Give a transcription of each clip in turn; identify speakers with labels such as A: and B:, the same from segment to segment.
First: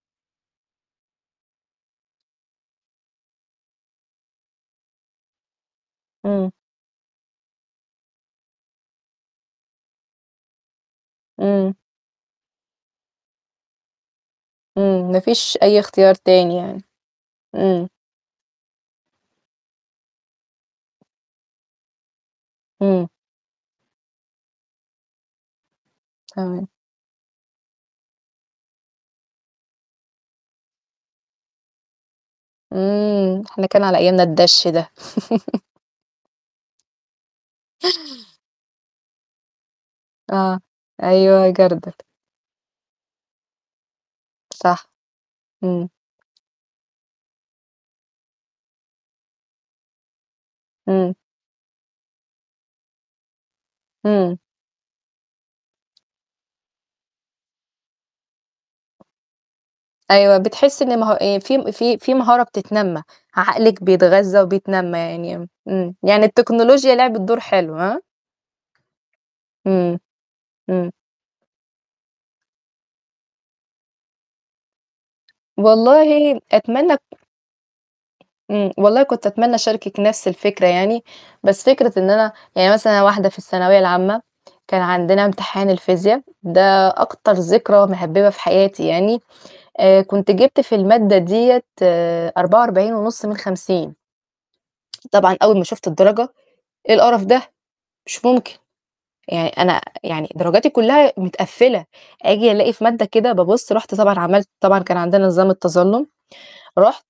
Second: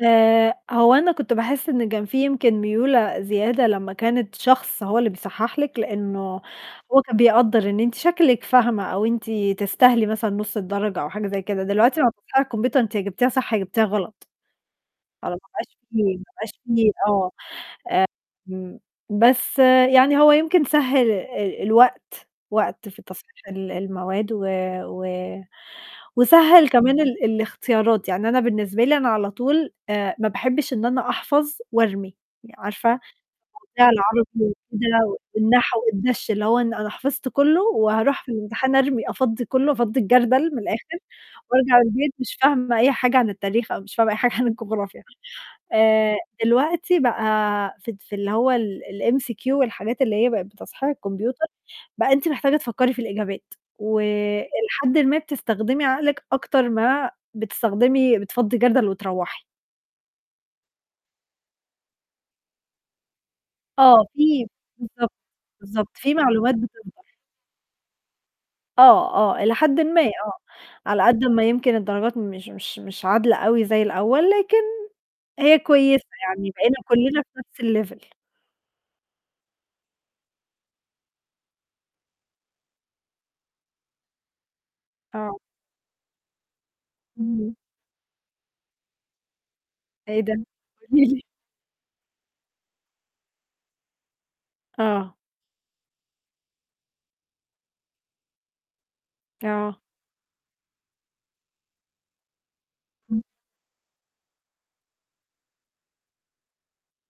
A: آآ، هو أنا كنت باحِس إن كان في يمكن ميولة زيادة لمّا كانت شخص هو اللي بيصحّح لِك، لإنّه
B: إمم.
A: هو كان بيقدّر إن أنتِ شكلِك فاهمة أو أنتِ تستاهلي مثلًا نُص الدرجة أو حاجة زي كده،
B: إمم.
A: دلوقتي [unintelligible] الكمبيوتر أنتِ يا جبتيها صح، يا جبتيها غلط.
B: إمم، ما
A: خلاص ما
B: فيش
A: بقاش
B: أي
A: في
B: اختيار
A: ما بقاش
B: تاني يعني.
A: في آه.
B: إمم.
A: آمم، بس يعني هو يمكن سهّل ال الوقت، وقت في
B: إمم.
A: تصحيح ال المواد و و
B: تمام.
A: وسهّل كمان ال الاختيارات، يعني أنا بالنسبة لي أنا على طول آآ ما باحبّش إن أنا أحفظ وأرمي، عارفة،
B: إمم، إحنا كان
A: وبتاع
B: على أيامنا
A: العربي
B: الدَش ده.
A: وكده والنحو والدَش، اللي هو أنا حفظت كُلّه وهاروح في الامتحان أرمي، أفضي كُلّه، أفضّي الجردَل من
B: آه،
A: الآخِر،
B: أيوه
A: وأرجع
B: جردَل.
A: البيت مش فاهمة أي حاجة عن التاريخ أو مش فاهمة أي حاجة عن
B: صح.
A: الجغرافيا.
B: إمم.
A: آآ دلوقتي بقى في ت في اللي هو ال الMCQ والحاجات اللي هي بقت بتصحيح
B: إمم.
A: الكمبيوتر، بقى أنتِ محتاجة تفكّري في الإجابات،
B: إمم.
A: وإلى حدٍ ما بتستخدمي عقلِك أكتر ما بتستخدمي بتفضّي جردَل وتروَّحي.
B: أيوه، بتحِس إن مه آآ في م في في مهارة بتتنمّى، عقلِك
A: آه،
B: بيتغذّى
A: في
B: وبيتنمّى
A: بالضبط،
B: يعني
A: بالضبط،
B: إمم.
A: في
B: يعني
A: معلومات
B: التكنولوجيا
A: بتوضح.
B: لعبت دور حلو، ها؟
A: آه، آه، إلى حدٍ
B: إمم.
A: ما، آه.
B: إمم.
A: على قد ما يمكن الدرجات مش مش مش عادلة أوي زي الأول، لكن هي كويسة،
B: والله
A: يعني بقينا
B: أتمنّى تك
A: كُلّنا في نَفْس الlevel.
B: إمم، والله كنت أتمنّى أشاركِك نَفْس الفكرة يعني، بس فكرة إن أنا يعني مثلًا أنا واحدة في الثانوية العامة، كان عندنا
A: آه.
B: امتحان الفيزيا ده أكتر
A: اهم.
B: ذكرى مهبِّبة في حياتي يعني، آآ
A: إيه
B: كنت
A: ده؟
B: جِبت في
A: قولي
B: المادة
A: لي.
B: ديّة 44.5 من 50.
A: آه.
B: طبعًا أول ما شُفت الدرجة، إيه القرف ده؟ مش ممكن. يعني أنا
A: آه.
B: يعني درجاتي كُلّها مِتقفِّلة، آجي ألاقي في مادة
A: إمم.
B: كده بابُص، رُحت طبعًا عملت طبعًا كان عندنا نظام التظلُّم، رُحت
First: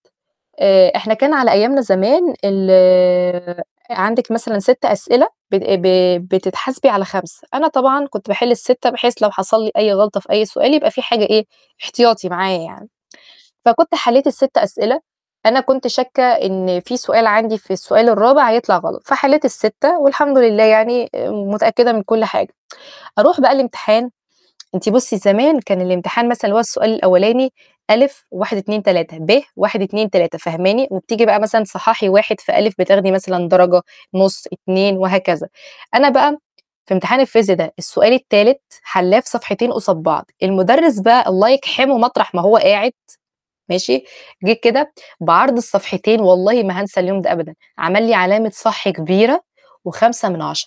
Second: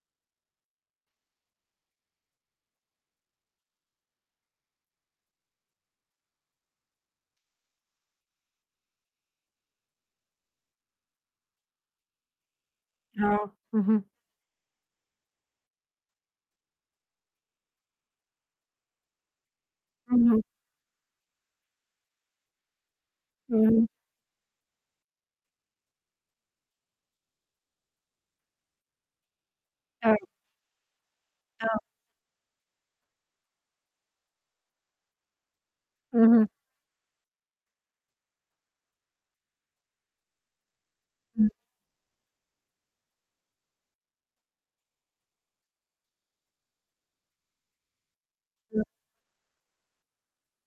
B: آآ إحنا كان على أيامنا زمان ال عندِك مثلًا 6 أسئلة بت ب بتتحاسبي على 5، أنا طبعًا كنت باحل ال6 بحيث لو حصل لي أي غلطة في أي سؤال يبقى في حاجة إيه، احتياطي معايا يعني.
A: آه،
B: فكنت
A: اهم.
B: حلّيت ال6 أسئلة، أنا كنت شاكة إن في سؤال عندي في السؤال الرابع هيطلع غلط، فحليت الستة، والحمد
A: اهم.
B: لله يعني آآ متأكدة من كل حاجة. أروح بقى
A: إمم.
B: الامتحان، أنتِ بُصّي زمان كان الامتحان مثلًا اللي هو السؤال الأولاني أ و1، 2، 3 ب: واحد، اتنين،
A: [unintelligible]
B: تلاتة فاهماني؟ وبتيجي بقى مثلًا
A: آه.
B: صحّحي واحد في أ بتاخدي مثلًا درجة، نُص، 2 وهكذا. أنا بقى
A: اهم.
B: في امتحان الفيزيا ده، السؤال التالت حلّاه في صفحتين قُصاد بعض، المدرس بقى
A: إمم.
B: الله يجْحِمُه مطرح ما هو قاعد، ماشي، جِه كده بعرض الصفحتين والله ما هانسى اليوم ده أبدًا، عمل لي علامة
A: [unintelligible]
B: صح كبيرة و5 من 10.